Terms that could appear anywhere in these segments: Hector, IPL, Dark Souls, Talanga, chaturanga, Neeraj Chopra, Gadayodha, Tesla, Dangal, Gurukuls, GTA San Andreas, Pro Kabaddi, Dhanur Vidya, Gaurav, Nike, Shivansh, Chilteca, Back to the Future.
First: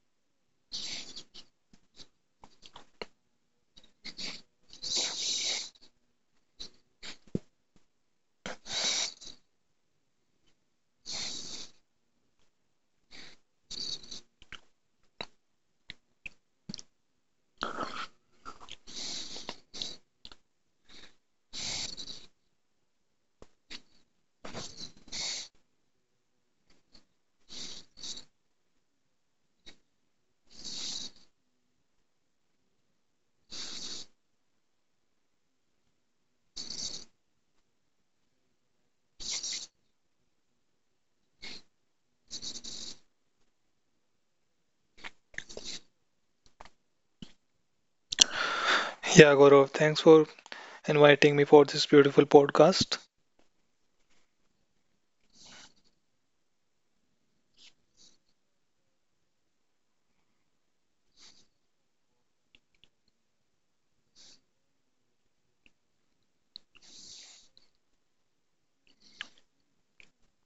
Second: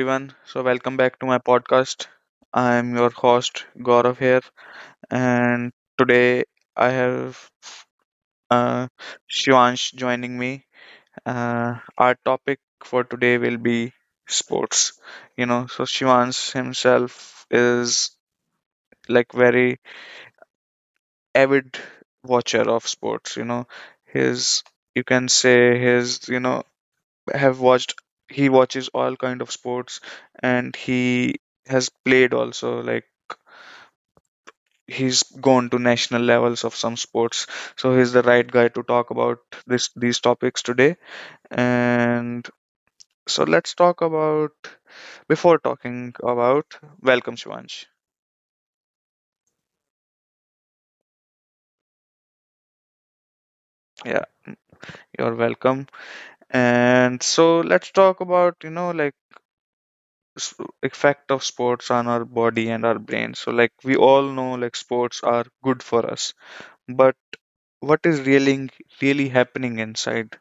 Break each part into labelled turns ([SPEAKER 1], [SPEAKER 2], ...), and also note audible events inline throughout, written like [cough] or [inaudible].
[SPEAKER 1] everyone. So, welcome back to my podcast. I am your host, Gaurav, here, and today I have uh, Shivansh joining me. Our topic for today will be sports. So Shivansh himself is like very avid watcher of sports. You know, his you can say his you know have watched he watches all kind of sports, and he has played also, like he's gone to national levels of some sports. So he's the right guy to talk about this these topics today, and so let's talk about before talking about welcome shivansh.
[SPEAKER 2] Yeah, Gaurav, thanks for inviting me for this beautiful podcast.
[SPEAKER 1] Yeah, you're welcome. And so let's talk about, like, s- effect of sports on our body and our brain. So, like, we all know, like, sports are good for us, but what is really really happening inside?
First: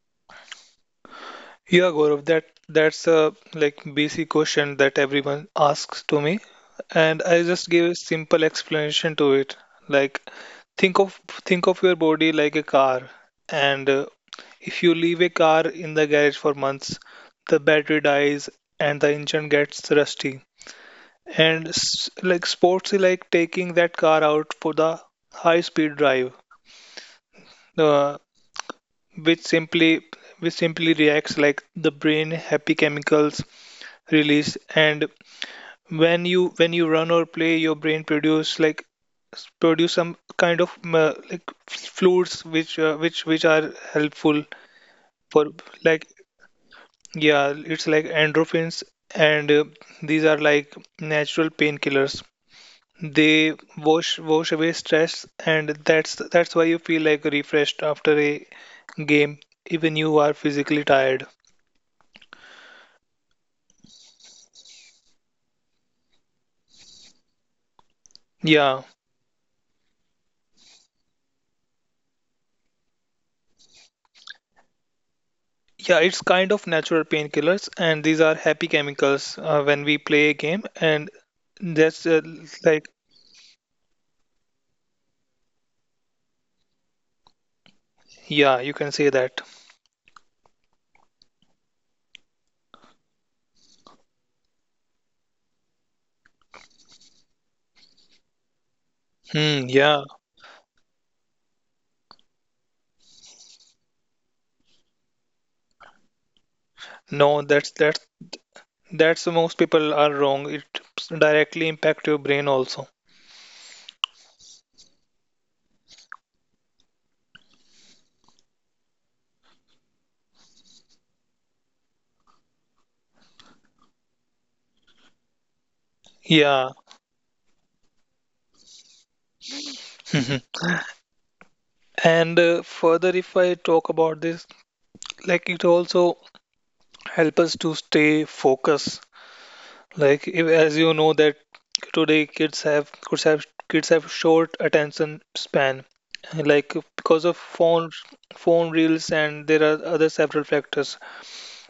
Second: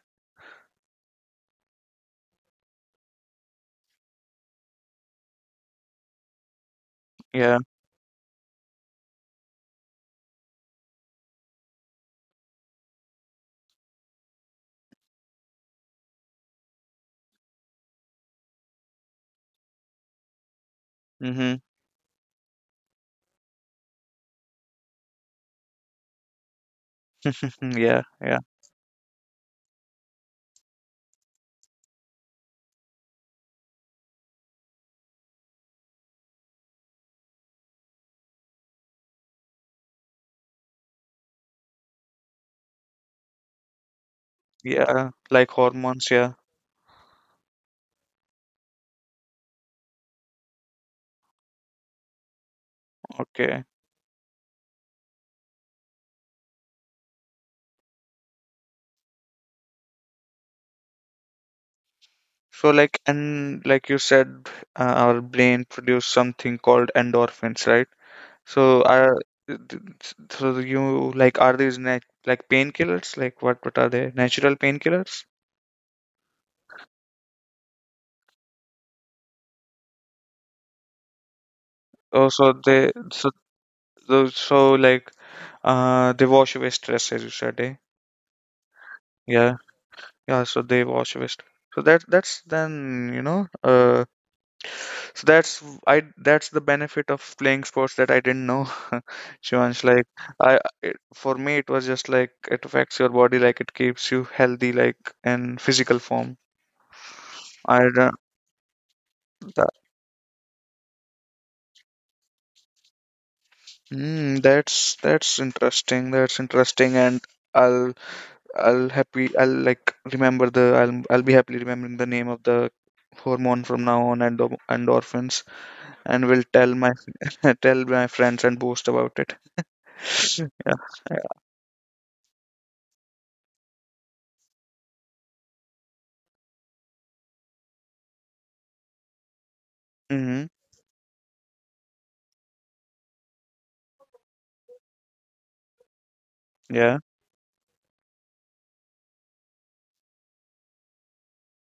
[SPEAKER 2] Yeah, Gaurav, that's a basic question that everyone asks to me, and I
[SPEAKER 1] Yeah.
[SPEAKER 2] just gave a simple explanation to it. Like, think of your body like a car, and if you leave a car in the garage for months, the battery dies and the engine gets rusty.
[SPEAKER 1] Mm-hmm.
[SPEAKER 2] Like sports is like taking that car out for the high speed drive.
[SPEAKER 1] Mm-hmm, yeah,
[SPEAKER 2] Uh,
[SPEAKER 1] yeah.
[SPEAKER 2] which simply which simply reacts like the brain happy chemicals release, and when you run or play your brain produce some kind of like fluids which are helpful
[SPEAKER 1] Yeah,
[SPEAKER 2] for,
[SPEAKER 1] like
[SPEAKER 2] like,
[SPEAKER 1] hormones, yeah.
[SPEAKER 2] yeah, it's like endorphins, and these are like natural painkillers. They
[SPEAKER 1] Okay.
[SPEAKER 2] wash away stress, and that's why you feel like refreshed after a game, even you are physically tired.
[SPEAKER 1] So, like, and like you said, our brain produce something called endorphins, right? So
[SPEAKER 2] Yeah,
[SPEAKER 1] are th- so you, like, are these like painkillers, like what are they, natural painkillers?
[SPEAKER 2] yeah, it's kind of natural painkillers, and these are happy chemicals when we play a game, and that's
[SPEAKER 1] Oh, so
[SPEAKER 2] like
[SPEAKER 1] they, like, they wash away stress, as you said, eh?
[SPEAKER 2] yeah, you can say that.
[SPEAKER 1] Yeah. Yeah, so they wash waste. So that's then, so that's the benefit of playing sports that I didn't know. [laughs]
[SPEAKER 2] Hmm,
[SPEAKER 1] Shivansh,
[SPEAKER 2] yeah,
[SPEAKER 1] for me it was just like it affects your body, like it keeps you healthy, like in physical form.
[SPEAKER 2] no, that's
[SPEAKER 1] I
[SPEAKER 2] that's
[SPEAKER 1] don't,
[SPEAKER 2] that's most
[SPEAKER 1] that,
[SPEAKER 2] people are wrong. It directly impact your brain also.
[SPEAKER 1] mm, That's interesting. That's interesting, and I'll I'll be happily remembering the name of the hormone from now on, endorphins. And will
[SPEAKER 2] Yeah.
[SPEAKER 1] tell my [laughs] tell my friends and boast about it.
[SPEAKER 2] Mhm. And further, if I talk about this, like it also help us to stay focused. Like
[SPEAKER 1] Hmm.
[SPEAKER 2] if, as you know, that today kids have short attention span, like
[SPEAKER 1] Yeah.
[SPEAKER 2] because of phone reels, and there are other several factors.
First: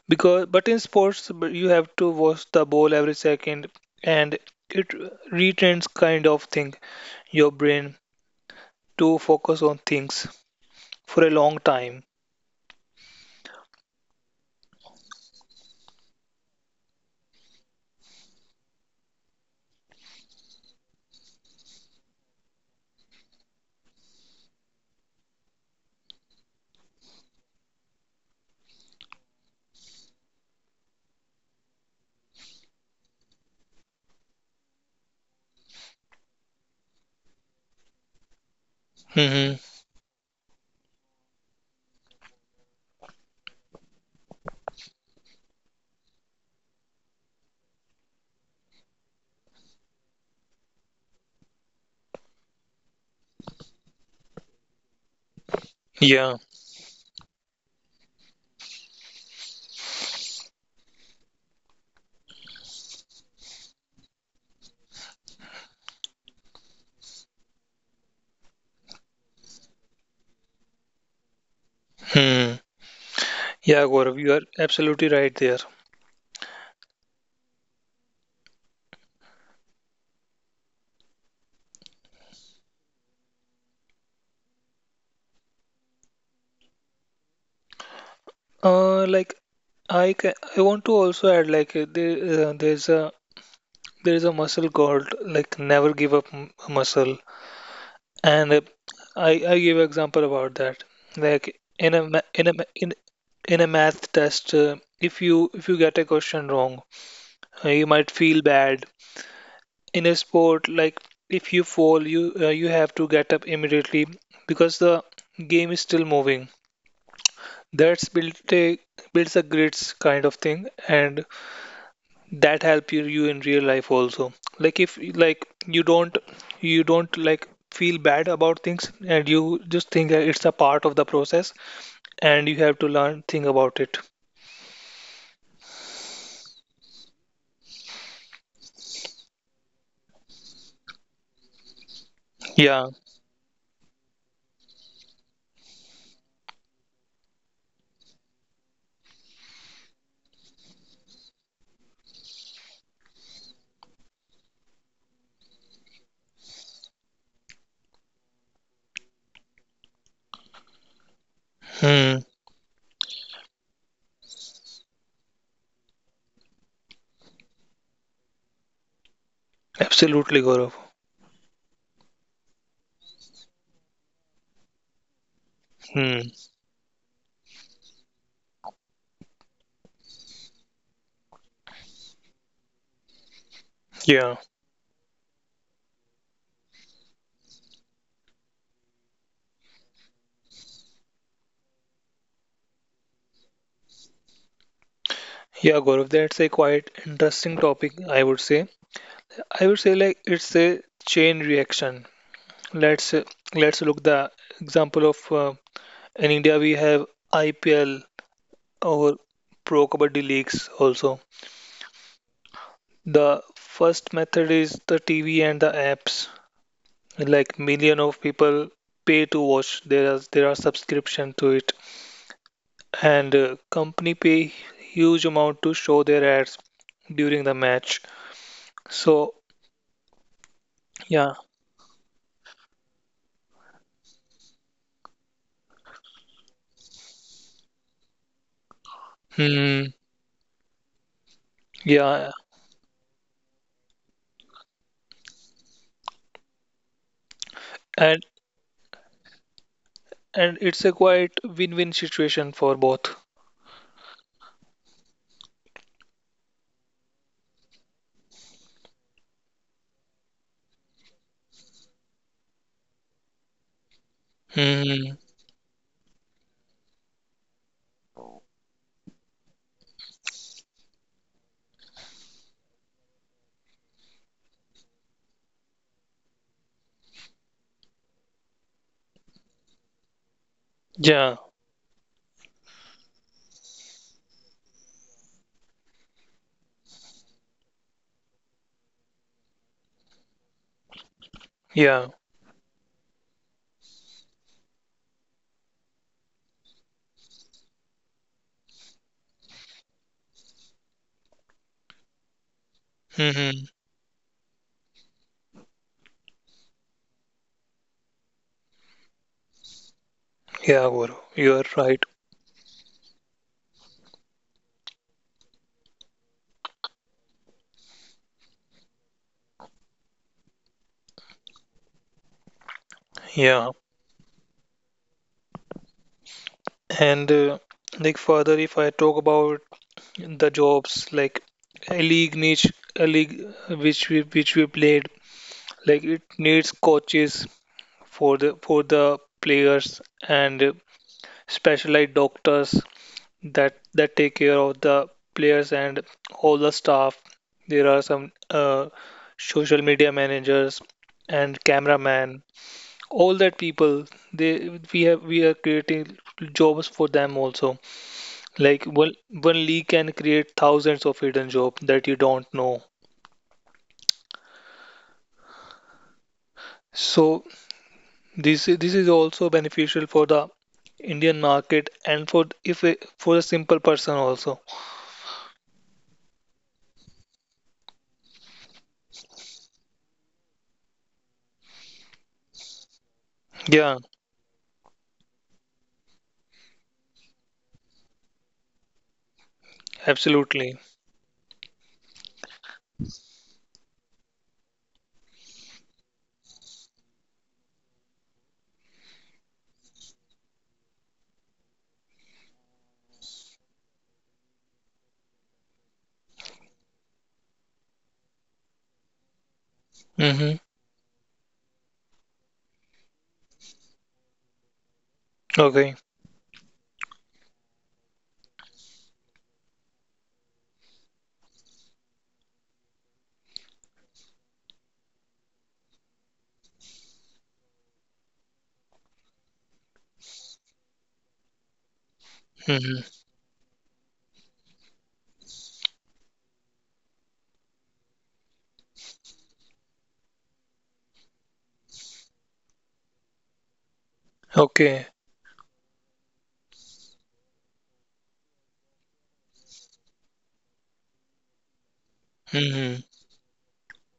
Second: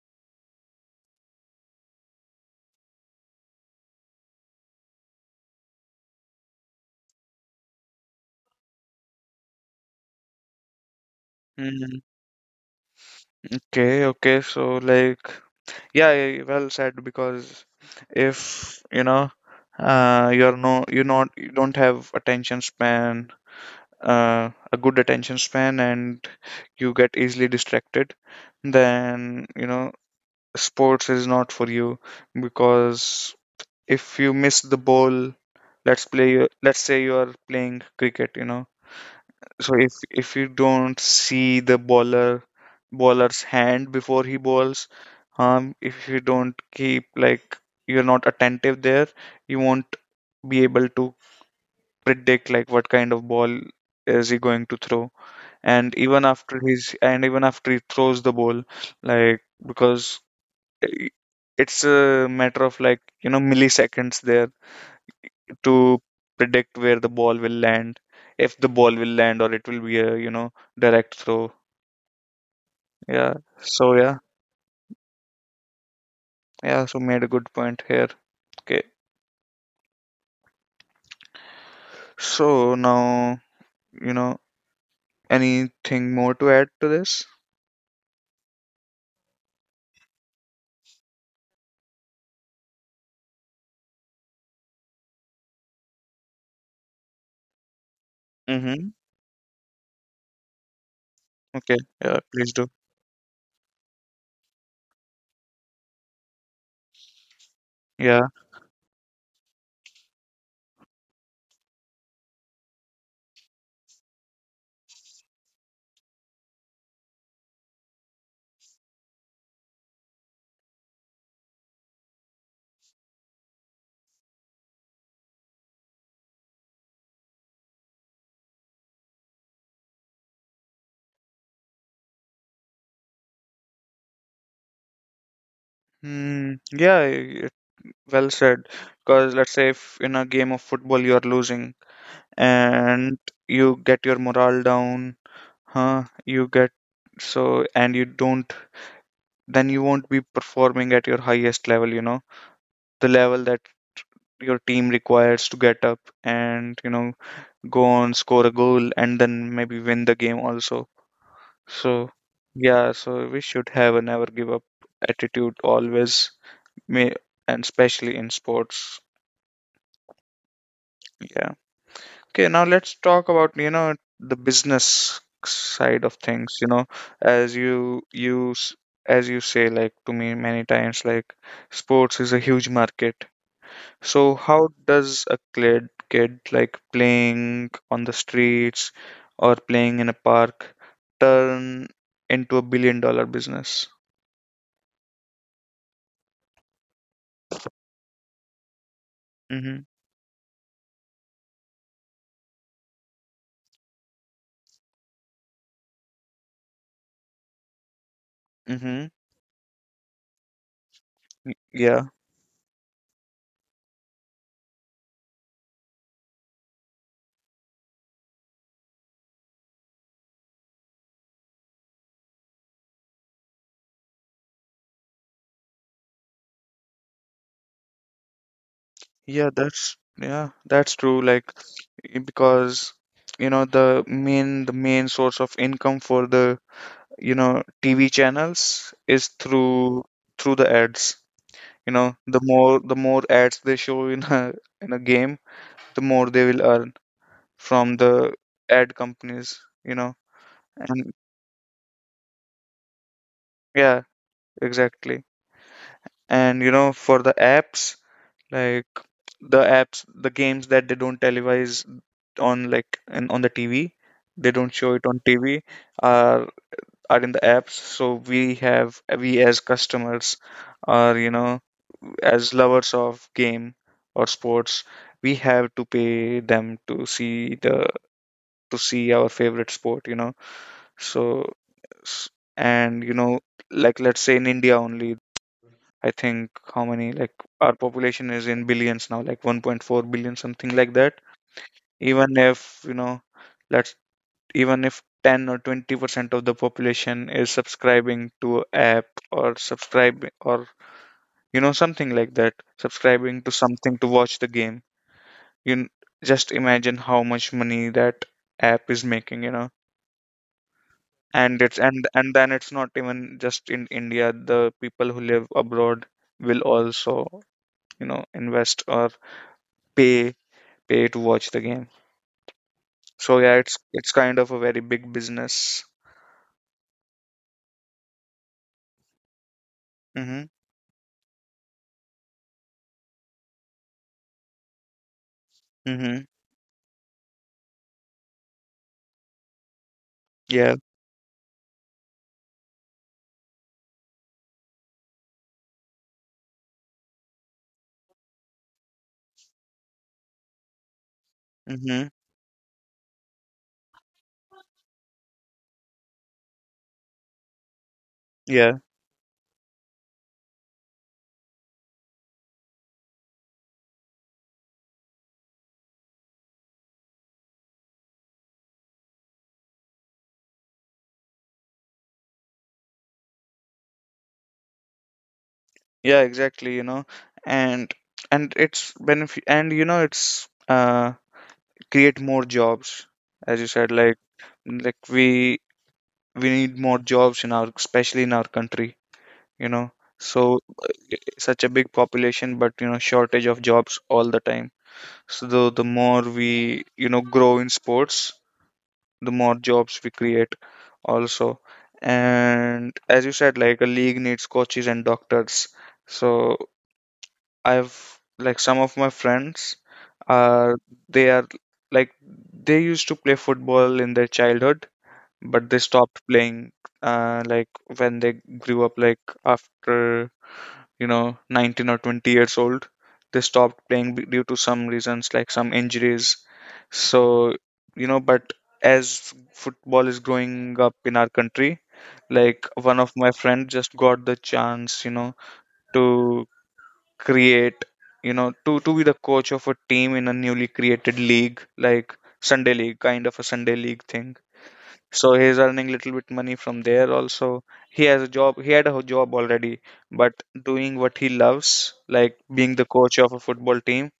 [SPEAKER 2] Because, but in sports, but you have to watch the ball every second, and it retrains kind of thing your brain to focus on things for a long
[SPEAKER 1] Hmm.
[SPEAKER 2] time.
[SPEAKER 1] Okay, okay. So, like, yeah, yeah, yeah, well said. Because if you're no, you not, you don't have attention span, a good attention span, and you get easily distracted, then sports is not for you. Because if you miss the ball, let's play. Let's say you are playing cricket.
[SPEAKER 2] Hmm
[SPEAKER 1] So if you don't see the bowler's hand before he bowls. If you don't keep, like, you're not attentive there, you won't be able to predict, like, what kind of ball is he going to throw. And
[SPEAKER 2] Yeah.
[SPEAKER 1] even after he throws the ball, like i- it's a matter of, like, you know, milliseconds there to predict where the ball will land, if the ball will land, or it will be a, you know, direct throw.
[SPEAKER 2] hmm
[SPEAKER 1] Yeah.
[SPEAKER 2] Yeah,
[SPEAKER 1] So yeah.
[SPEAKER 2] Gaurav, you are absolutely right there.
[SPEAKER 1] Yeah. So made a good point here. Okay. So now, you know, anything more to add to this?
[SPEAKER 2] Uh, like I want to also add, like, there is a muscle called like never give up muscle, and
[SPEAKER 1] Mm-hmm.
[SPEAKER 2] I I give example about that. Like
[SPEAKER 1] Okay. Yeah. Please do.
[SPEAKER 2] in a math test, if you get a question wrong, you might
[SPEAKER 1] Yeah.
[SPEAKER 2] feel bad. In a sport, like if you fall, you you have to get up immediately because the game is still moving. That's built a builds a grits kind of thing, and that help you in real life also, like if, like, you don't like feel bad about things, and you just think that it's a part of the process, and you have to learn think about it.
[SPEAKER 1] Hmm. Yeah. Well said. Because let's say if in a game of football you are losing
[SPEAKER 2] Yeah
[SPEAKER 1] and you get your morale down, huh? You get so, and you don't. Then you won't be performing at your highest level. You know the level that your team requires to get up, and, go on, score a goal, and then maybe win the game also. So
[SPEAKER 2] hmm
[SPEAKER 1] yeah, so we should have a never give up attitude always, may and especially in sports.
[SPEAKER 2] absolutely, Gaurav.
[SPEAKER 1] Yeah. Okay, now let's talk about, the business side of
[SPEAKER 2] Hmm
[SPEAKER 1] things, as you use as you say, like, to me many times, like sports is a huge market. So
[SPEAKER 2] yeah
[SPEAKER 1] how does a kid like playing on the streets or playing in a park turn into a billion dollar business?
[SPEAKER 2] yeah, Gaurav, that's a quite interesting topic, I would say. I
[SPEAKER 1] Mm-hmm.
[SPEAKER 2] would say like it's a chain reaction. Let's uh, let's look the example of in India we have IPL
[SPEAKER 1] Mm-hmm.
[SPEAKER 2] or pro kabaddi leagues also.
[SPEAKER 1] Yeah.
[SPEAKER 2] The first method is the TV and the apps. Like million of people pay to watch. There are subscription to it, and company pay huge amount to show their ads during the match. So,
[SPEAKER 1] Yeah, that's yeah, that's true.
[SPEAKER 2] yeah,
[SPEAKER 1] Like because, the main source of income for the, TV channels is
[SPEAKER 2] hmm,
[SPEAKER 1] through the ads.
[SPEAKER 2] yeah,
[SPEAKER 1] The more ads they show in a game, the more they will earn from the
[SPEAKER 2] and
[SPEAKER 1] ad companies.
[SPEAKER 2] it's a
[SPEAKER 1] And
[SPEAKER 2] quite win-win situation for both.
[SPEAKER 1] yeah, exactly. And, for the apps, like the apps, the games that they don't televise on like and on the TV, they don't show it
[SPEAKER 2] Hmm.
[SPEAKER 1] on TV, are in the apps. So we as customers are, as lovers of game or sports, we have to pay them to see our favorite sport.
[SPEAKER 2] Yeah,
[SPEAKER 1] So s- and like let's say in India only, I think how many, like, our population is in billions now, like 1.4 billion, something like that.
[SPEAKER 2] yeah.
[SPEAKER 1] Even if, let's even if 10 or 20% of the population is subscribing to a app, or subscribe or you know something like that subscribing to
[SPEAKER 2] hmm
[SPEAKER 1] something to watch the game, you n- just imagine how much money that app is making.
[SPEAKER 2] Yeah, Guru, you
[SPEAKER 1] And
[SPEAKER 2] are
[SPEAKER 1] it's
[SPEAKER 2] right.
[SPEAKER 1] and then it's not even just in India. The people who live abroad will also, invest or pay pay to watch the game. So yeah,
[SPEAKER 2] Yeah,
[SPEAKER 1] it's kind of a very big business.
[SPEAKER 2] and like further, if I talk about the
[SPEAKER 1] Mm-hmm.
[SPEAKER 2] jobs, like a league niche a league which we played, like
[SPEAKER 1] Mm-hmm.
[SPEAKER 2] it needs coaches for the players, and
[SPEAKER 1] Yeah.
[SPEAKER 2] specialized doctors that take care of the players and all the staff. There are some uh, social media managers and
[SPEAKER 1] Mm-hmm.
[SPEAKER 2] cameraman, all that people. They, we are creating jobs for them also.
[SPEAKER 1] Yeah.
[SPEAKER 2] Like one leak can create thousands of hidden jobs that you don't know. So this is also beneficial for the Indian market and for if a- for a simple person also.
[SPEAKER 1] Yeah, exactly. And it's benefit, and you know it's create more jobs, as you said,
[SPEAKER 2] Yeah,
[SPEAKER 1] like, like we we need more jobs in our especially in our country, you know. So
[SPEAKER 2] absolutely.
[SPEAKER 1] such a big population, but, shortage of jobs all the time. So the more we, grow in sports, the more jobs we create also. And as you said, like a league needs coaches and doctors. So I've like some of my friends
[SPEAKER 2] Mm-hmm.
[SPEAKER 1] are, they are like they used to play football in their childhood, but they
[SPEAKER 2] Okay.
[SPEAKER 1] stopped playing like when they grew up, like after, 19 or 20 years old, they stopped playing due to some reasons, like some injuries. So, but as football is growing up in our country, like one
[SPEAKER 2] Mm-hmm.
[SPEAKER 1] of my friends just got the chance, to create, to be the coach of a team in a newly created league, like sunday league kind of a Sunday league thing.
[SPEAKER 2] Okay.
[SPEAKER 1] So he's earning little bit money from there also. He has a job he had a job already, but doing what he loves, like being the
[SPEAKER 2] Mm-hmm.
[SPEAKER 1] coach of a football team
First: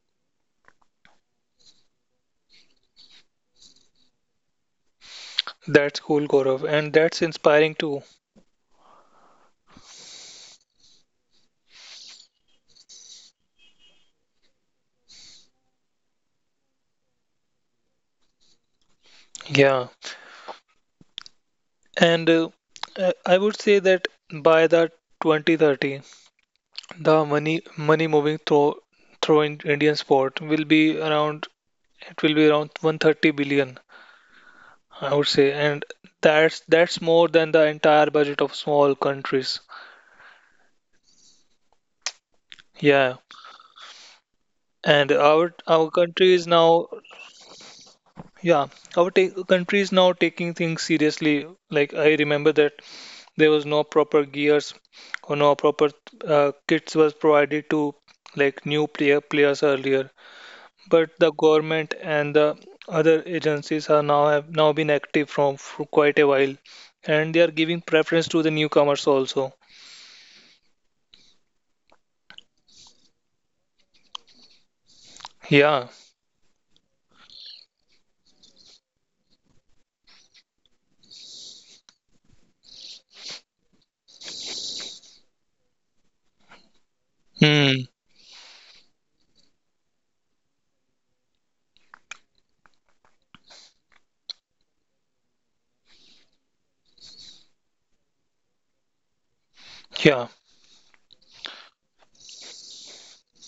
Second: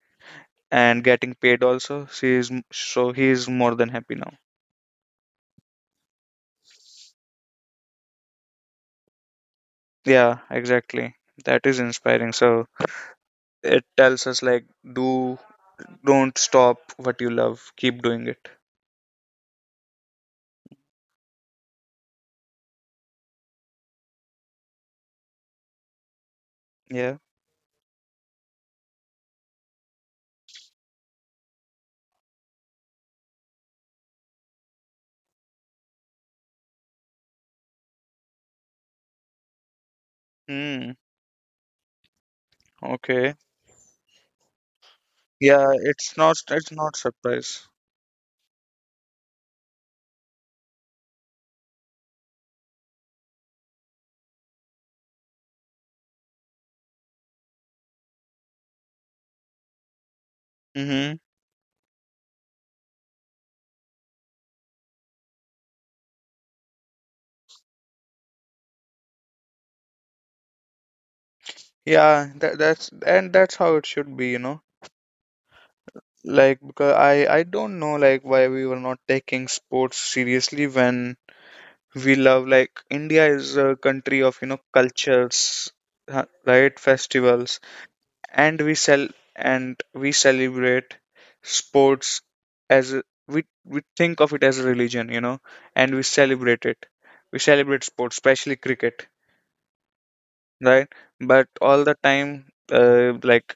[SPEAKER 1] and getting paid also. So he is more than happy now.
[SPEAKER 2] That's cool, Gaurav, and that's inspiring too.
[SPEAKER 1] Yeah, exactly, that is inspiring. So it tells us, like, do don't stop what you love, keep doing it.
[SPEAKER 2] Yeah, and I would say that by the 2030,
[SPEAKER 1] Yeah.
[SPEAKER 2] the money moving through in Indian sport will be around, it will be around 130 billion, I would say, and that's more than the entire budget of small countries.
[SPEAKER 1] Mm,
[SPEAKER 2] Yeah,
[SPEAKER 1] okay.
[SPEAKER 2] and
[SPEAKER 1] Yeah,
[SPEAKER 2] our country is
[SPEAKER 1] it's not
[SPEAKER 2] now,
[SPEAKER 1] surprise.
[SPEAKER 2] yeah, our country is now taking things seriously. Like I remember that there was no proper gears or no proper kits was provided to, like, new players earlier.
[SPEAKER 1] Mm-hmm.
[SPEAKER 2] But the government and the other agencies are now, have now been active from for quite a while, and they are giving preference to the newcomers also.
[SPEAKER 1] Yeah, that's how it should be.
[SPEAKER 2] Yeah.
[SPEAKER 1] Like because I don't know, like, why we were not taking sports seriously. When we love, like, India is a country of, cultures, huh? Right. Festivals.
[SPEAKER 2] Hmm.
[SPEAKER 1] And we sell and we celebrate sports as we think of it as a religion. And we celebrate sports, especially cricket,
[SPEAKER 2] Yeah.
[SPEAKER 1] right? But all the time, like,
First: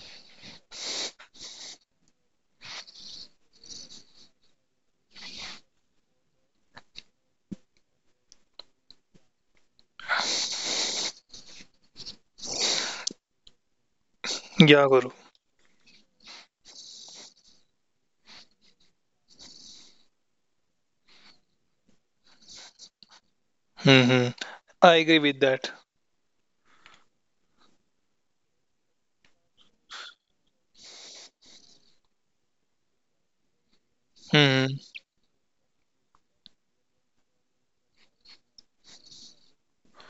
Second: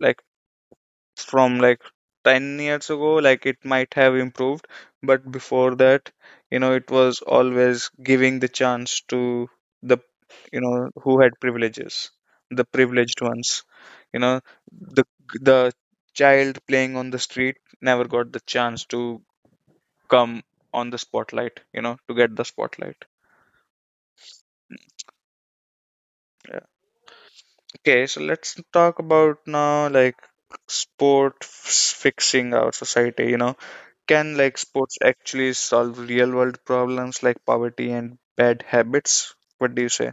[SPEAKER 1] like from, like, 10 years ago, like it might have improved, but before that, it was always giving the chance to the you know who had privileges the privileged ones you know
[SPEAKER 2] Yeah,
[SPEAKER 1] the
[SPEAKER 2] Guru.
[SPEAKER 1] the child playing on the street never got the chance to come on the spotlight you know to get the spotlight.
[SPEAKER 2] Hmm hmm. I agree with that.
[SPEAKER 1] Yeah. Okay, so let's talk about now, like, sport f- fixing our society, you know. Can, like,
[SPEAKER 2] Hmm.
[SPEAKER 1] sports actually solve real world problems like poverty and bad habits? What do you say?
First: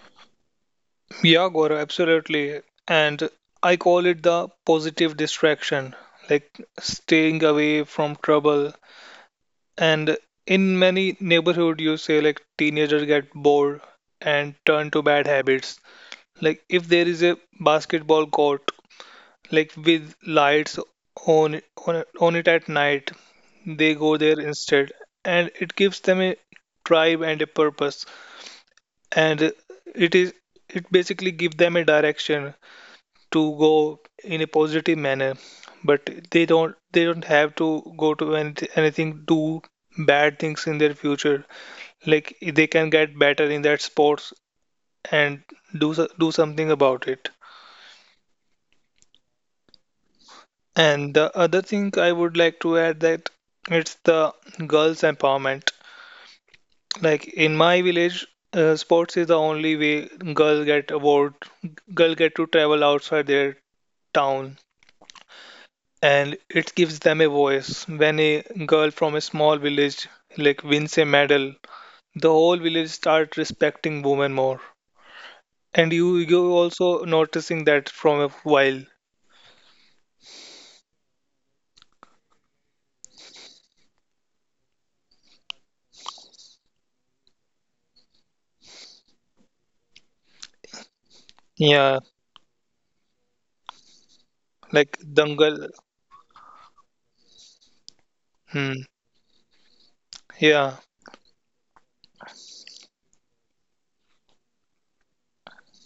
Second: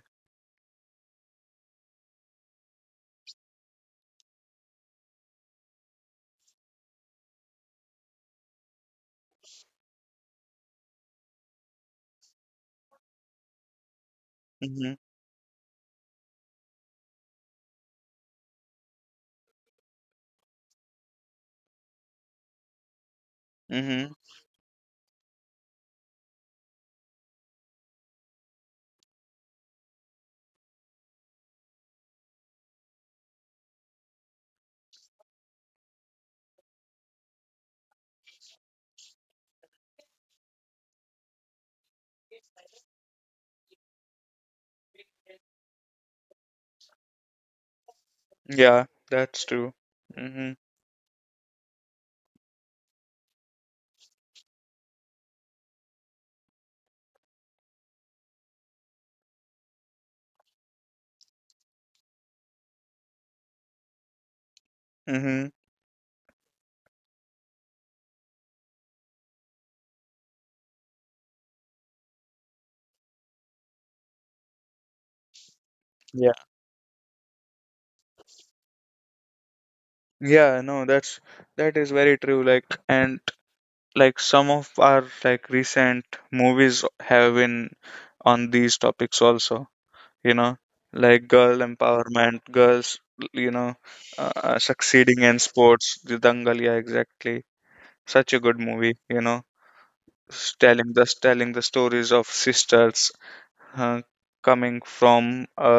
[SPEAKER 2] Yeah, Guru, absolutely. And I call it the positive distraction, like staying away from trouble. And in many neighborhood, you say like teenagers get bored and turn
[SPEAKER 1] Mhm.
[SPEAKER 2] to bad habits. Like if there is a basketball court, like with lights on, on it at night, they go
[SPEAKER 1] Mhm.
[SPEAKER 2] there instead, and it gives them a tribe and a purpose, and it is, it basically give them a direction to go in a positive manner. But they don't have to go to anything, do bad things in their future. Like they can get better in that sports and do something about it.
[SPEAKER 1] Yeah, that's true. Mhm.
[SPEAKER 2] And the other thing I would like to add that it's the girls' empowerment. Like in my village, sports is the only way girl get award, girl get to travel outside their town,
[SPEAKER 1] Mhm.
[SPEAKER 2] and it gives them a voice. When a girl from a small village like wins a medal, the whole village start respecting women more. And you
[SPEAKER 1] Yeah.
[SPEAKER 2] you also noticing that from a while.
[SPEAKER 1] Yeah, no, that's that is very true, like, and, like, some of our, like, recent movies have been on these topics also, you know, like girl
[SPEAKER 2] Yeah,
[SPEAKER 1] empowerment, girls, you know,
[SPEAKER 2] like
[SPEAKER 1] succeeding in
[SPEAKER 2] Dangal.
[SPEAKER 1] sports, the Dangal, yeah, exactly. Such a good
[SPEAKER 2] Hmm.
[SPEAKER 1] movie.
[SPEAKER 2] Yeah.
[SPEAKER 1] Telling the stories of sisters, uh, coming from a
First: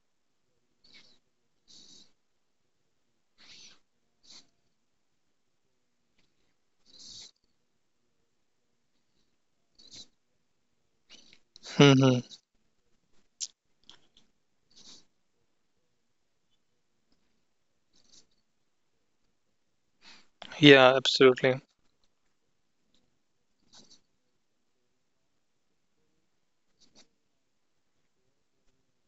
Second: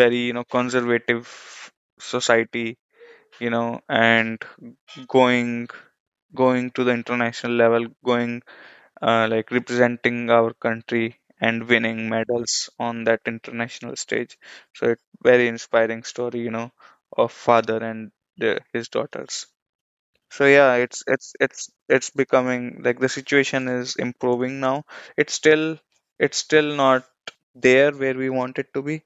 [SPEAKER 1] very, conservative society, and going to the international level, going like representing our country and
[SPEAKER 2] hmm
[SPEAKER 1] winning
[SPEAKER 2] hmm,
[SPEAKER 1] medals on that international stage. So it very inspiring story, of father and his daughters. So yeah,
[SPEAKER 2] Yeah,
[SPEAKER 1] it's,
[SPEAKER 2] absolutely.
[SPEAKER 1] becoming, like, the situation is improving now. It's still, not there where we want it to be.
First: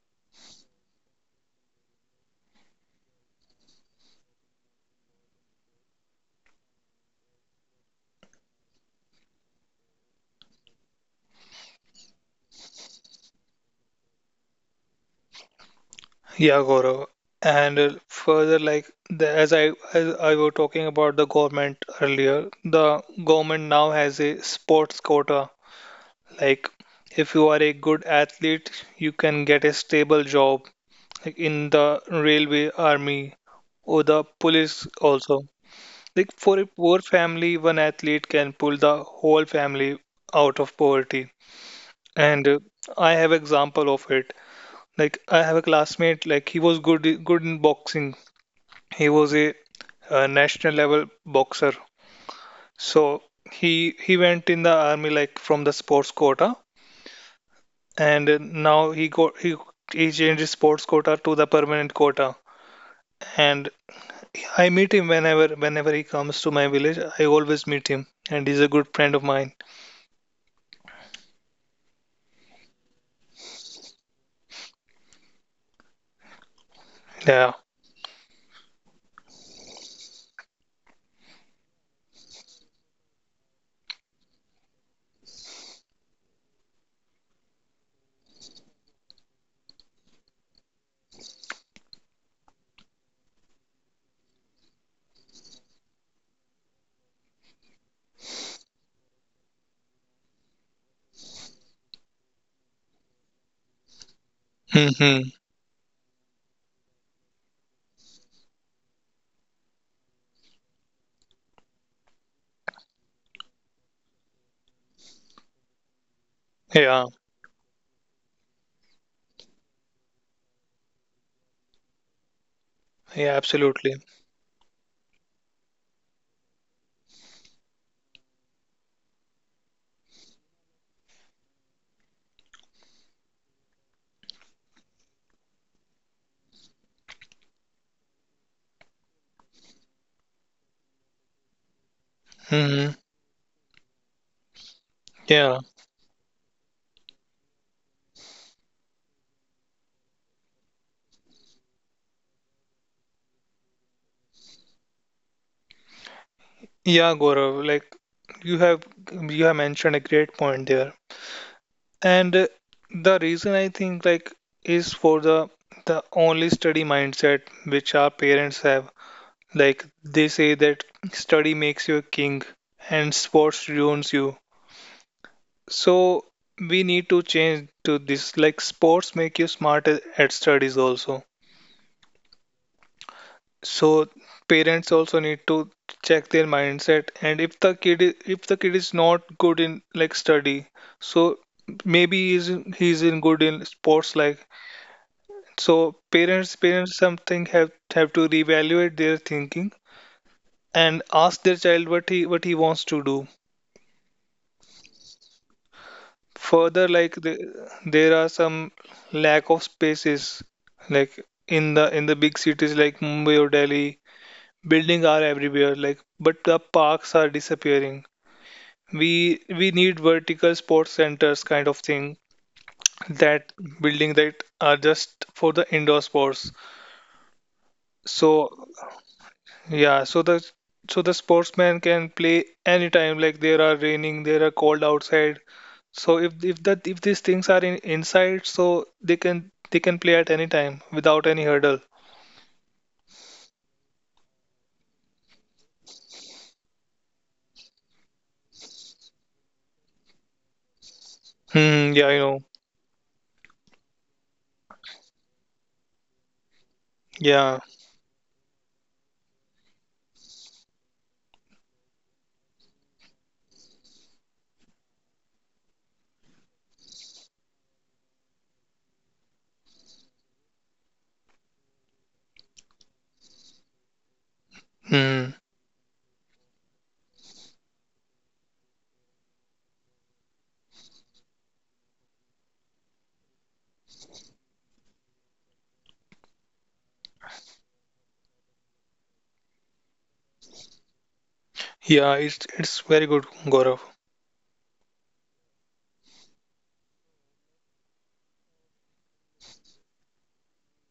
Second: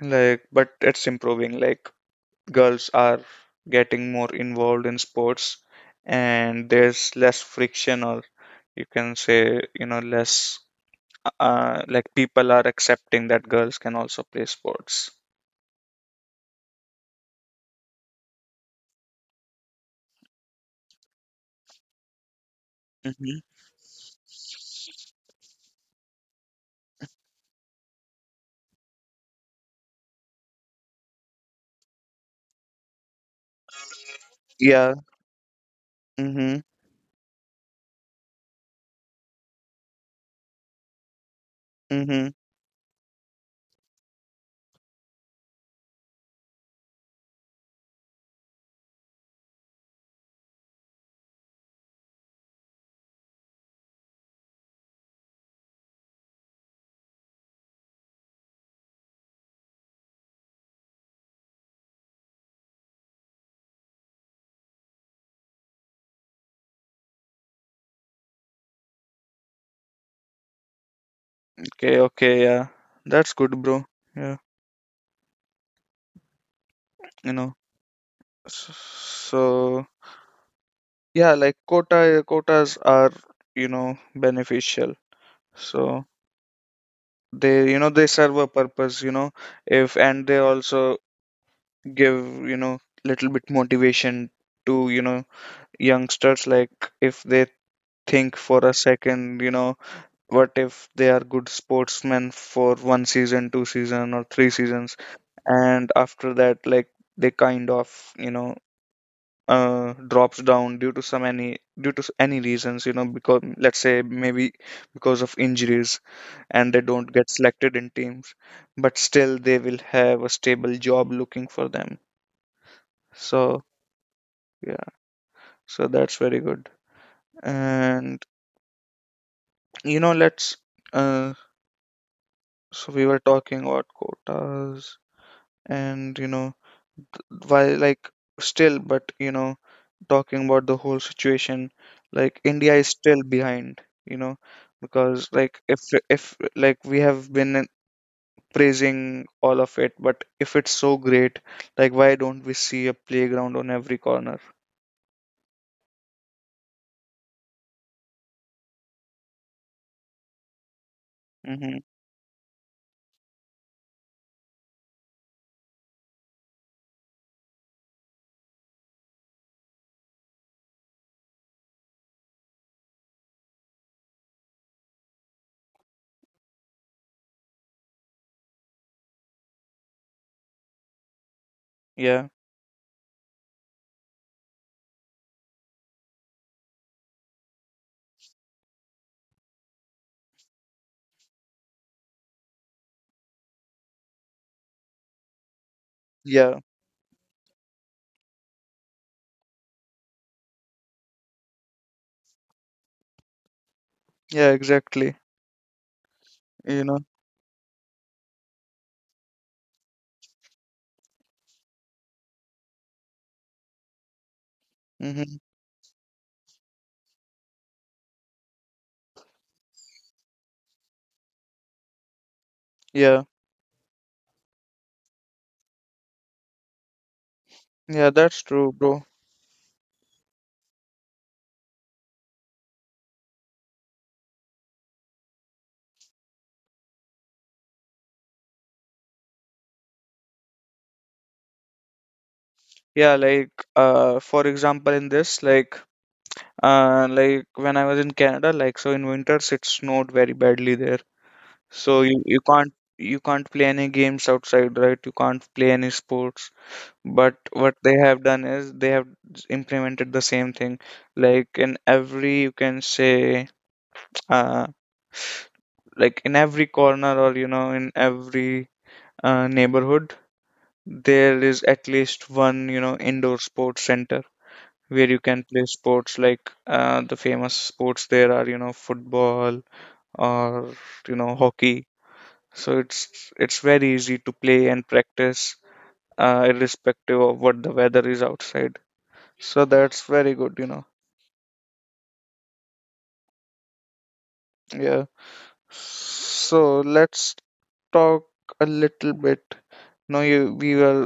[SPEAKER 1] Like, but it's improving. Like girls are getting more involved in sports, and there's less friction, or you can say, less, like, people are accepting that girls can also play sports.
[SPEAKER 2] Yeah, Gaurav. And further, like the, as I was talking about the government earlier, the
[SPEAKER 1] Mm-hmm.
[SPEAKER 2] government now has a sports quota. Like if you are a good athlete, you can get a stable job like in the railway, army, or the police
[SPEAKER 1] Yeah.
[SPEAKER 2] also. Like for
[SPEAKER 1] Mm-hmm.
[SPEAKER 2] a poor family, one athlete can pull the whole family out of poverty.
[SPEAKER 1] Mm-hmm.
[SPEAKER 2] And I have example of it. Like I have a classmate, like he was good in boxing. He was a, national level boxer. So he he went in the army like from the sports quota, and now he got he changed his sports quota to the permanent quota. And I meet him whenever he comes to my village. I always meet him, and he's a good friend of mine.
[SPEAKER 1] Okay, okay, yeah. That's good, bro. Yeah, you
[SPEAKER 2] Yeah.
[SPEAKER 1] know. So yeah, like quotas are, beneficial. So they, they serve a purpose. You know if and they also give, you know little bit motivation to, youngsters. Like if they think for a second, what if they are good sportsmen for one season, two season, or three seasons,
[SPEAKER 2] hmm
[SPEAKER 1] and after that, like, they kind of drops down due to some any due to s- any reasons, because let's say maybe because of injuries and they
[SPEAKER 2] Yeah.
[SPEAKER 1] don't get selected in teams, but still they will have a stable job looking for them.
[SPEAKER 2] Yeah.
[SPEAKER 1] So
[SPEAKER 2] Absolutely.
[SPEAKER 1] yeah, so that's very good. And let's uh so we were talking about quotas, and while, like, still, but talking about the whole situation, like India is
[SPEAKER 2] Hmm
[SPEAKER 1] still behind, you know Because,
[SPEAKER 2] Yeah.
[SPEAKER 1] like, if like we have been praising all of it, but if it's so great, like why don't we see a playground on every corner?
[SPEAKER 2] Yeah, Gaurav. Like you have you have mentioned a great point there.
[SPEAKER 1] Mm-hmm.
[SPEAKER 2] And the reason I think, like, is for the only study mindset which our parents have. Like they say that study makes you a king and sports ruins you. So we need to change to this. Like sports make you smart at studies also.
[SPEAKER 1] Yeah,
[SPEAKER 2] So parents also need to check their mindset. And if if the kid is not good in like study, so maybe he's in good in sports, like. So
[SPEAKER 1] yeah,
[SPEAKER 2] parents, parents something have to reevaluate their thinking and ask their child what he wants to do.
[SPEAKER 1] yeah, exactly, you
[SPEAKER 2] Further,
[SPEAKER 1] know
[SPEAKER 2] like the, there are some lack of spaces, like in the big cities like Mumbai or Delhi, buildings are
[SPEAKER 1] mm-hmm.
[SPEAKER 2] everywhere. Like, but the parks are disappearing. We need vertical sports centers kind of thing,
[SPEAKER 1] Yeah,
[SPEAKER 2] that building that are just for the indoor sports.
[SPEAKER 1] yeah, that's
[SPEAKER 2] So,
[SPEAKER 1] true, bro.
[SPEAKER 2] yeah, so the sportsman can play anytime. Like there are raining, there are cold outside. So if these things are in inside, so they can play at any time without any hurdle.
[SPEAKER 1] Yeah, like for example in this, like when I was in Canada, like so in winters it snowed very badly there.
[SPEAKER 2] Hmm.
[SPEAKER 1] So
[SPEAKER 2] Yeah,
[SPEAKER 1] you,
[SPEAKER 2] I
[SPEAKER 1] you
[SPEAKER 2] know.
[SPEAKER 1] can't you can't play any games outside, right? You can't play any sports. But
[SPEAKER 2] Yeah.
[SPEAKER 1] what they have done is they have implemented the same thing. Like in every, you can say, [tsk] uh like in every corner, or in every neighborhood, there is at least one, indoor sports center where you can
[SPEAKER 2] Hmm.
[SPEAKER 1] play sports like, the famous sports there are, football, or hockey. So it's very easy to play and practice, irrespective of what the weather is outside. So that's very good, you know
[SPEAKER 2] Yeah. It's very good, Gaurav.
[SPEAKER 1] Yeah, so let's talk a little bit. No, you, we were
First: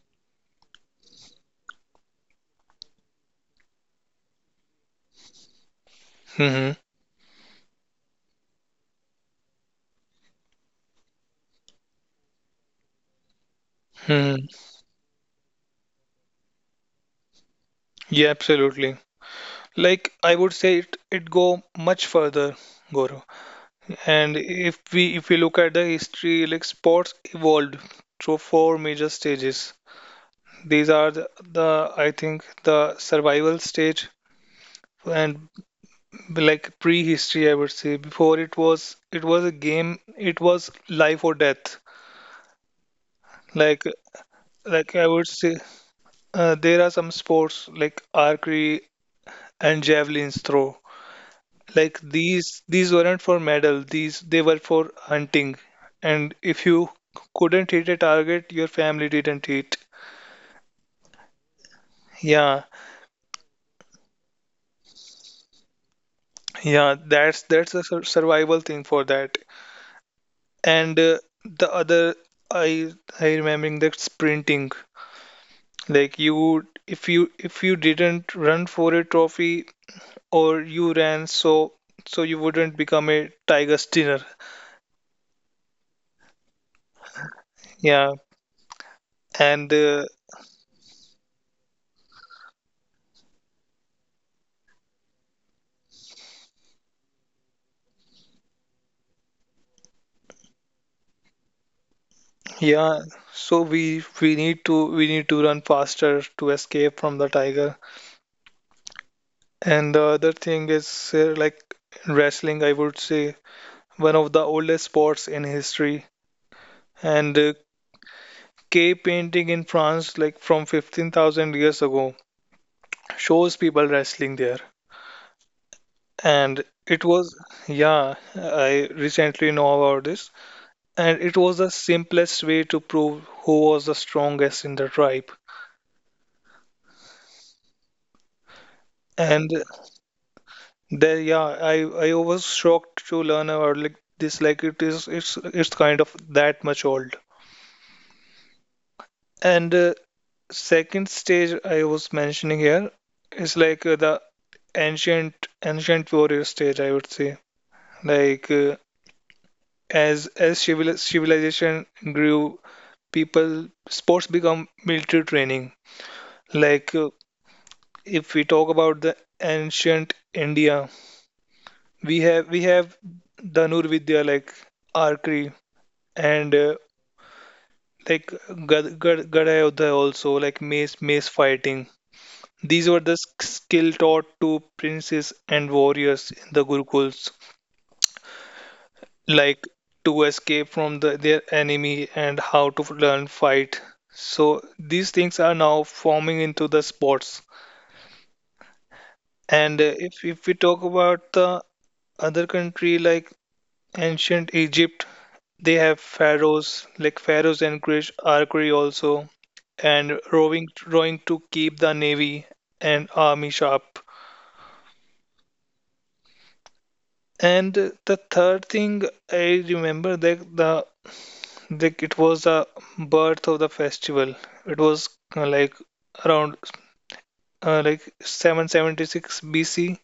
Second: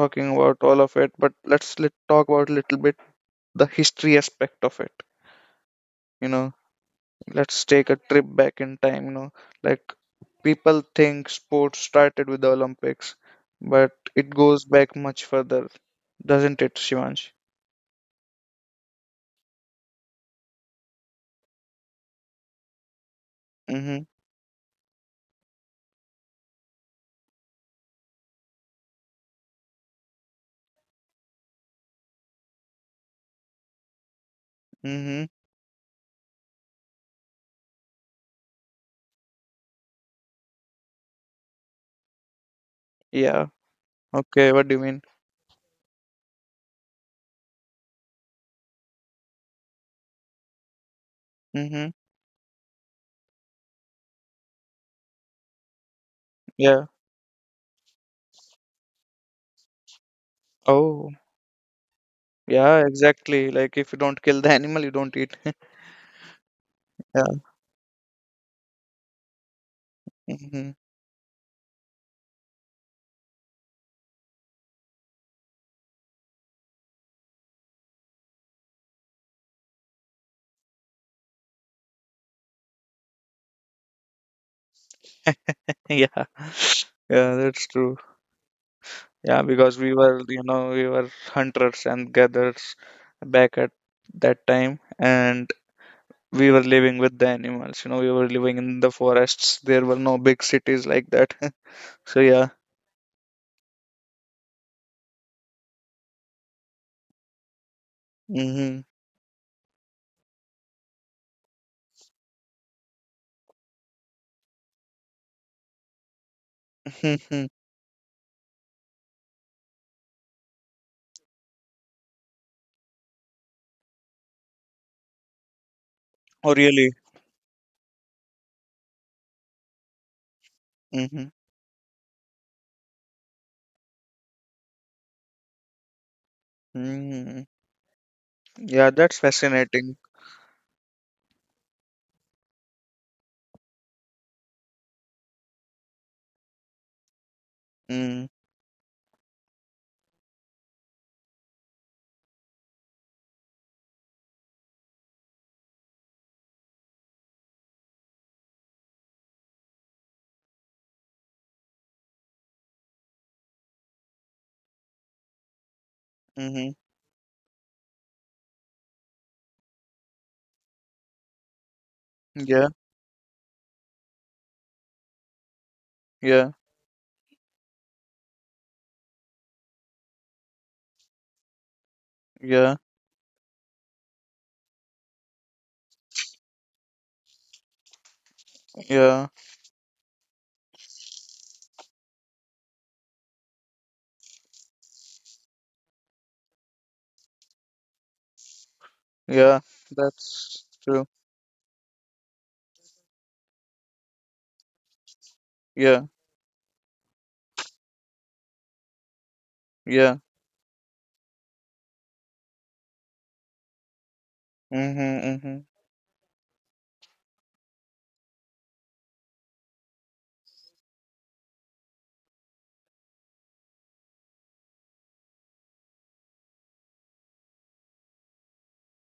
[SPEAKER 1] talking about all of it, but let's talk about a little bit the history aspect of it, you know.
[SPEAKER 2] Hmm.
[SPEAKER 1] Let's take a trip back in time, like people think sports started with the Olympics, but it
[SPEAKER 2] Hmm.
[SPEAKER 1] goes back much further, doesn't it, Shivansh?
[SPEAKER 2] Yeah, absolutely. Like I would say it go much further, Gaurav.
[SPEAKER 1] Mm-hmm.
[SPEAKER 2] And if we look at the history, like sports evolved through four major stages. These are the, I think, the survival stage
[SPEAKER 1] Mm-hmm.
[SPEAKER 2] and like prehistory, I would say. Before, it was a game. It was life or death.
[SPEAKER 1] Yeah.
[SPEAKER 2] Like
[SPEAKER 1] Okay, what do you mean?
[SPEAKER 2] like I would say there are some sports like archery and javelins throw.
[SPEAKER 1] Mm-hmm.
[SPEAKER 2] Like these weren't for medal. These, they were for hunting. And
[SPEAKER 1] Yeah.
[SPEAKER 2] if you couldn't hit a target, your family didn't hit.
[SPEAKER 1] Oh,
[SPEAKER 2] Yeah,
[SPEAKER 1] yeah, exactly, like if you don't kill the animal you don't eat. [laughs]
[SPEAKER 2] yeah,
[SPEAKER 1] Yeah.
[SPEAKER 2] that's a survival thing for that.
[SPEAKER 1] Mm-hmm.
[SPEAKER 2] And the other, I I remembering that sprinting. Like you, if you didn't run for a trophy or you ran, so you wouldn't become a tiger stinner.
[SPEAKER 1] Yeah. [laughs] Yeah, that's true.
[SPEAKER 2] Yeah,
[SPEAKER 1] Yeah, because
[SPEAKER 2] and
[SPEAKER 1] we were, hunters and gatherers back at that time, and we were living with the animals, we were living in the forests, there were no big cities like that. [laughs] So yeah.
[SPEAKER 2] yeah, so we need to run faster to escape from the tiger.
[SPEAKER 1] Mm-hmm.
[SPEAKER 2] And the other thing is like wrestling, I would say, one of the oldest sports in history, and K painting in France, like from 15,000 years ago, shows people wrestling there.
[SPEAKER 1] [laughs] Oh,
[SPEAKER 2] And
[SPEAKER 1] really?
[SPEAKER 2] it was, yeah, I recently know about this. And
[SPEAKER 1] Mm-hmm.
[SPEAKER 2] it was the simplest way to prove who was the strongest in the tribe.
[SPEAKER 1] Mm-hmm. Yeah, that's
[SPEAKER 2] And
[SPEAKER 1] fascinating.
[SPEAKER 2] there, yeah, I was shocked to learn about like this. Like it is, it's kind of that much old.
[SPEAKER 1] Mm-hmm.
[SPEAKER 2] And second stage I was mentioning here is like the ancient ancient warrior stage, I would say. Like as civilization grew, people sports become military training. Like if we talk about the ancient India, we have we
[SPEAKER 1] Yeah,
[SPEAKER 2] have Dhanur Vidya like archery
[SPEAKER 1] yeah,
[SPEAKER 2] and like Gadayodha also like mace fighting.
[SPEAKER 1] yeah,
[SPEAKER 2] These were the skill taught to princes and warriors in the Gurukuls.
[SPEAKER 1] yeah,
[SPEAKER 2] Like to escape from their enemy and how to learn fight. So these things are now forming into the sports.
[SPEAKER 1] yeah,
[SPEAKER 2] And if we
[SPEAKER 1] that's
[SPEAKER 2] talk
[SPEAKER 1] true.
[SPEAKER 2] about the other country like ancient Egypt, they have
[SPEAKER 1] Yeah,
[SPEAKER 2] pharaohs, like pharaohs encourage archery also, and
[SPEAKER 1] yeah.
[SPEAKER 2] rowing to keep the navy and army sharp.
[SPEAKER 1] Mm-hmm. Mm-hmm.
[SPEAKER 2] And the third thing I remember that the, like it was the birth of the festival. It was like around like 776 BC.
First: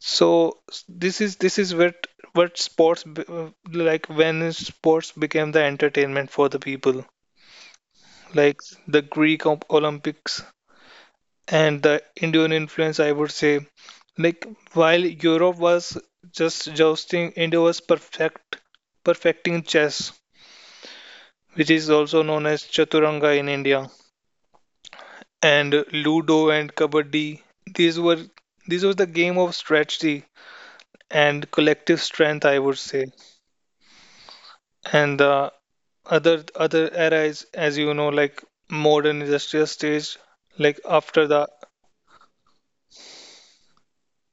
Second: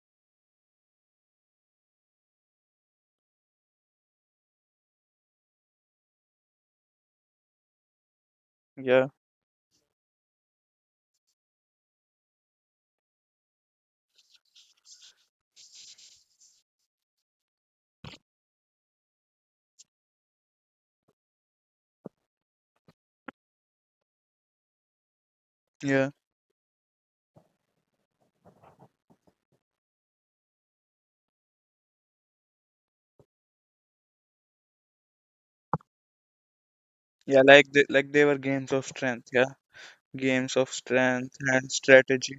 [SPEAKER 2] So this is what sports like when is sports became the entertainment for the people. Like the
[SPEAKER 1] Yeah,
[SPEAKER 2] Olympics and the Indian influence, I would say. Like while Europe was just jousting, India was perfecting chess, which is also known as chaturanga in India, and Ludo and
[SPEAKER 1] yeah,
[SPEAKER 2] Kabaddi. These were the game of strategy and collective strength, I would say. And the other era is, as you know, like
[SPEAKER 1] yeah,
[SPEAKER 2] modern industrial
[SPEAKER 1] like they were
[SPEAKER 2] stage,
[SPEAKER 1] games of
[SPEAKER 2] like
[SPEAKER 1] strength.
[SPEAKER 2] after
[SPEAKER 1] Yeah,
[SPEAKER 2] the,
[SPEAKER 1] games of strength and strategy.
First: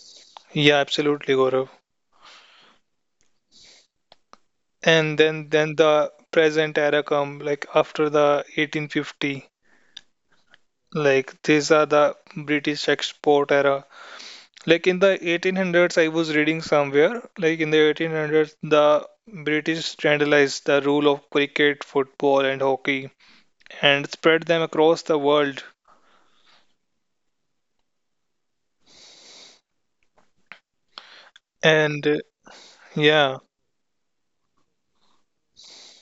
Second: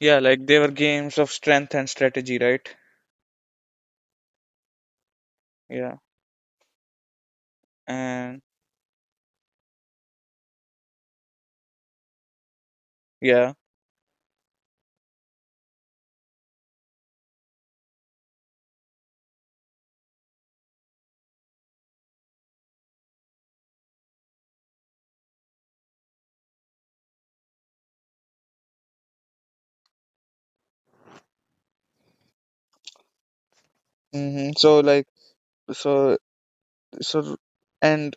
[SPEAKER 1] Yeah, like they were
[SPEAKER 2] yeah,
[SPEAKER 1] games of
[SPEAKER 2] absolutely,
[SPEAKER 1] strength
[SPEAKER 2] Gaurav.
[SPEAKER 1] and strategy, right?
[SPEAKER 2] And then
[SPEAKER 1] Yeah.
[SPEAKER 2] then the present era come like
[SPEAKER 1] And
[SPEAKER 2] after the 1850. Like these are the
[SPEAKER 1] yeah.
[SPEAKER 2] British export era. Like in the 1800s, I was reading somewhere, like in the 1800s, the British standardized the rule of cricket, football, and hockey, and spread them across the world. And
[SPEAKER 1] Hmm. So like,
[SPEAKER 2] yeah,
[SPEAKER 1] so so and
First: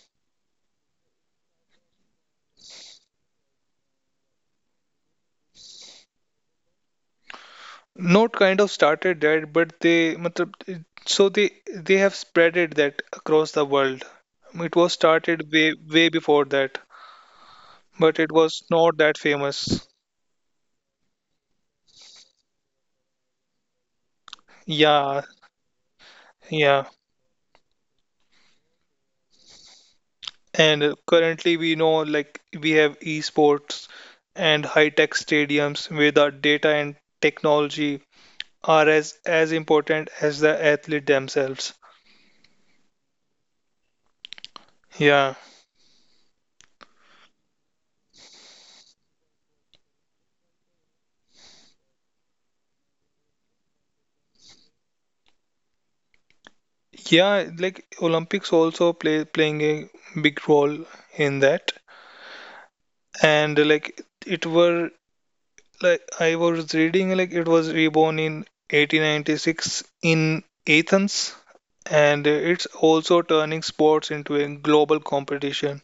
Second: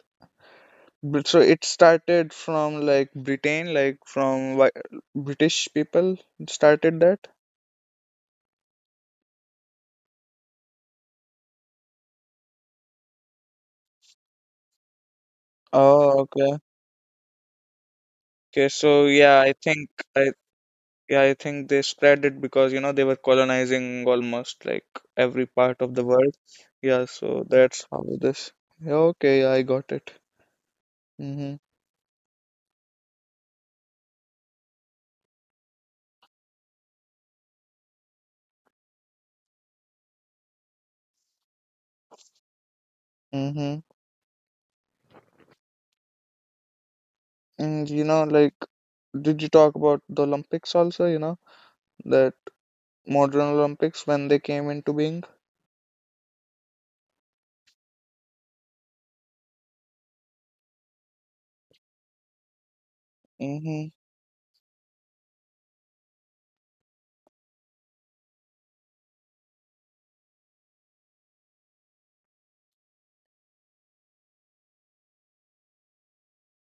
[SPEAKER 1] but so it started from like Britain, like from British people started that.
[SPEAKER 2] not kind of started that, but they, matlab, it- so they have spread it that across the world. It was started
[SPEAKER 1] Oh,
[SPEAKER 2] way
[SPEAKER 1] okay.
[SPEAKER 2] way before that,
[SPEAKER 1] Okay.
[SPEAKER 2] but it
[SPEAKER 1] So
[SPEAKER 2] was
[SPEAKER 1] yeah, I
[SPEAKER 2] not that
[SPEAKER 1] think, I
[SPEAKER 2] famous.
[SPEAKER 1] yeah, I think they spread it because they were colonizing almost like every part of the
[SPEAKER 2] Yeah,
[SPEAKER 1] world. Yeah. So
[SPEAKER 2] yeah,
[SPEAKER 1] that's how this. Yeah. Okay, yeah, I got it. Mm-hmm.
[SPEAKER 2] and currently, we know like we have esports and high-tech stadiums where the data and technology are as important as the athlete themselves.
[SPEAKER 1] Mm-hmm.
[SPEAKER 2] Yeah,
[SPEAKER 1] And, like, did you talk about the Olympics also? That modern Olympics when they came into being.
[SPEAKER 2] yeah, like Olympics also playing a big role in that.
[SPEAKER 1] Mm-hmm.
[SPEAKER 2] And like it were, like I was reading, like it was reborn in 1896 in Athens, and it's also turning sports into a global competition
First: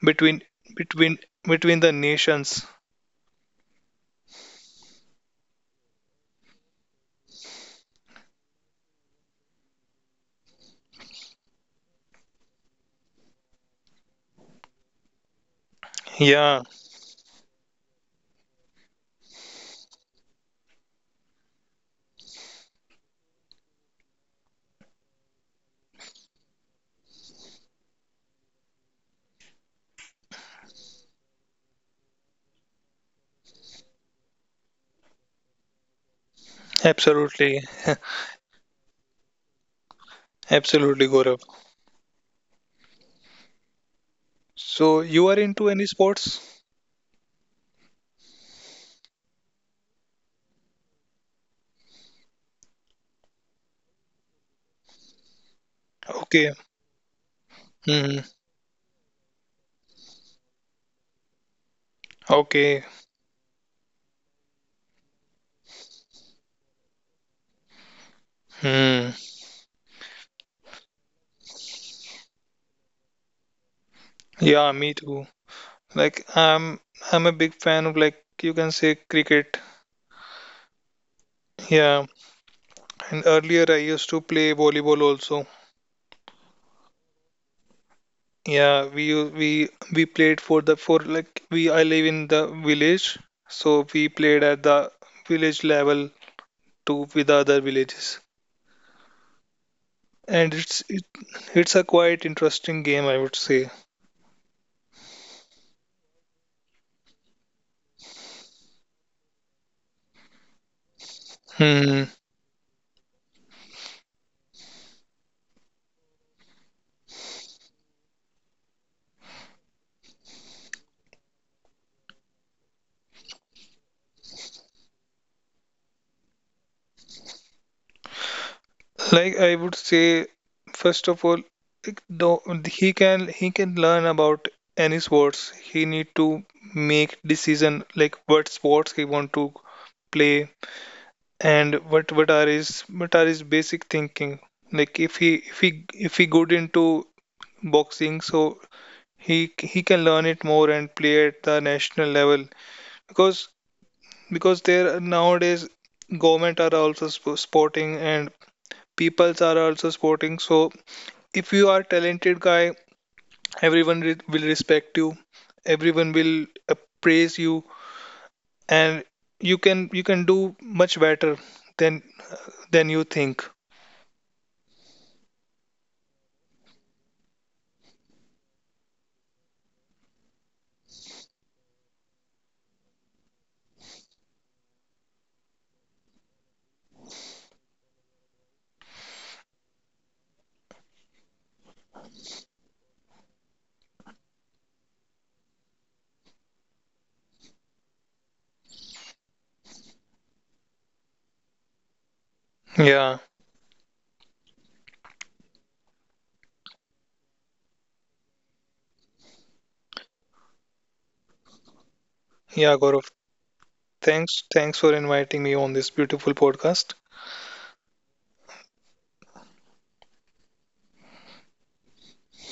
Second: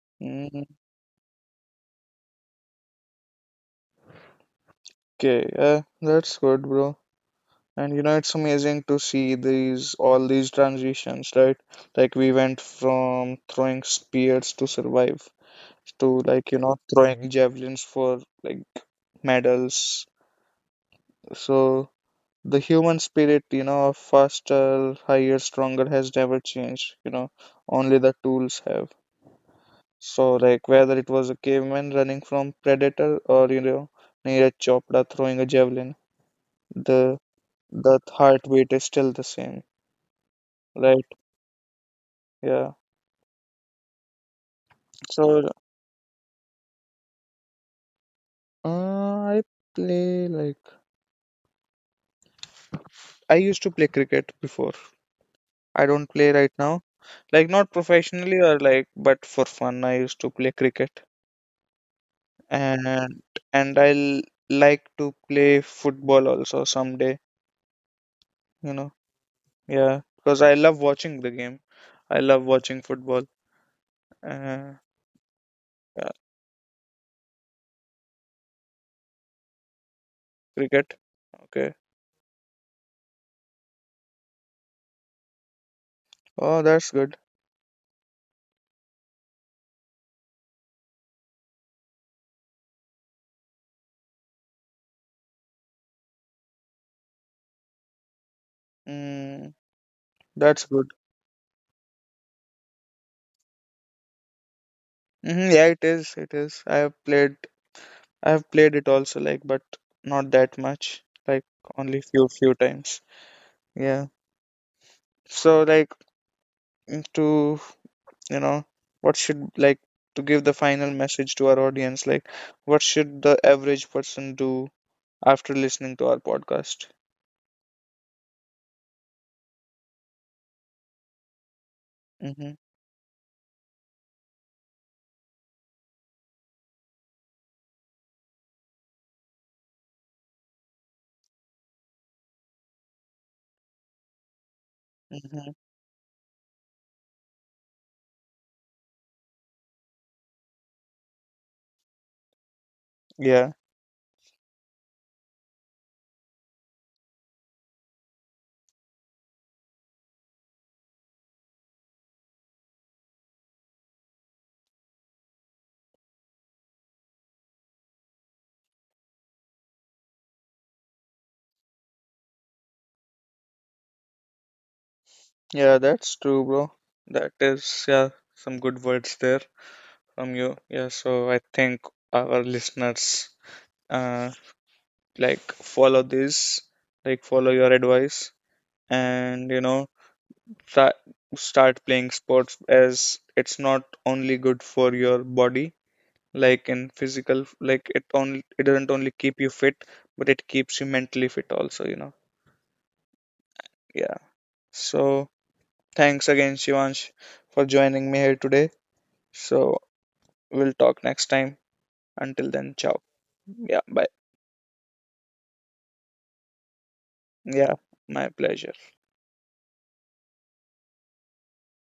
[SPEAKER 2] between
[SPEAKER 1] Mm-hmm.
[SPEAKER 2] between between the nations.
[SPEAKER 1] Okay, yeah, that's good, bro. And, it's amazing to see these all these transitions, right? Like we went from throwing spears to survive to, like,
[SPEAKER 2] Yeah,
[SPEAKER 1] throwing javelins for, like, medals. So the human spirit, of faster, higher, stronger has never changed, only the tools have. So like, whether it was a caveman running from predator or, Neeraj Chopra throwing a javelin, the
[SPEAKER 2] absolutely,
[SPEAKER 1] the heartbeat is still the same, right?
[SPEAKER 2] absolutely, Gaurav.
[SPEAKER 1] Yeah.
[SPEAKER 2] So you are
[SPEAKER 1] So
[SPEAKER 2] into any sports?
[SPEAKER 1] I play, like, I used to play cricket before. I don't play right
[SPEAKER 2] Okay.
[SPEAKER 1] now, like not
[SPEAKER 2] Hmm.
[SPEAKER 1] professionally or like, but for fun I used to play cricket.
[SPEAKER 2] Okay.
[SPEAKER 1] And I'll like to play football also someday, you know.
[SPEAKER 2] Hmm.
[SPEAKER 1] Yeah, because I love watching the game. I love watching football.
[SPEAKER 2] Yeah,
[SPEAKER 1] Uh,
[SPEAKER 2] me too.
[SPEAKER 1] Yeah,
[SPEAKER 2] Like I'm a big fan of, like, you can say cricket.
[SPEAKER 1] cricket. Okay.
[SPEAKER 2] Yeah. And earlier I used to play volleyball also.
[SPEAKER 1] Oh, that's good.
[SPEAKER 2] Yeah, we u- we played for the, for like, we, I live in the village, so we played at the village level to with the other villages.
[SPEAKER 1] Mm,
[SPEAKER 2] And
[SPEAKER 1] that's good.
[SPEAKER 2] it's a quite interesting game, I would say.
[SPEAKER 1] Hmm. Yeah, it is. It is. I have played. I have played it also, like, but not that much. Like, only
[SPEAKER 2] Hmm.
[SPEAKER 1] few times. Yeah. So, like, to, you know, what should, like, to give the final message to our audience? Like, what should the average person do after listening to our podcast?
[SPEAKER 2] Like I would say, first of all, like,
[SPEAKER 1] Mm-hmm.
[SPEAKER 2] though he can learn about any sports. He need to make decision like what sports he want to play, and what are his, what are his basic thinking. Like
[SPEAKER 1] Mm-hmm.
[SPEAKER 2] if he good into boxing, so he can learn it more and play at the national level,
[SPEAKER 1] Yeah.
[SPEAKER 2] because because there nowadays government are also sporting, and peoples are also sporting, so if you are talented guy, everyone will respect you, everyone will praise you, and you can do much better than you think.
[SPEAKER 1] Yeah, that's true, bro. That is, yeah, some good words there from you. Yeah, so I think our listeners, uh, like, follow this, like follow your advice, and try, start playing sports, as it's not only good for your body, like in physical, like it doesn't only keep you fit, but it keeps you mentally fit also, you know.
[SPEAKER 2] Yeah.
[SPEAKER 1] Yeah. So thanks again, Shivansh, for joining me here today. So we'll talk next time. Until then,
[SPEAKER 2] Yeah,
[SPEAKER 1] ciao.
[SPEAKER 2] Gaurav,
[SPEAKER 1] Yeah, bye.
[SPEAKER 2] thanks for inviting me on this beautiful podcast.
[SPEAKER 1] Yeah, my pleasure.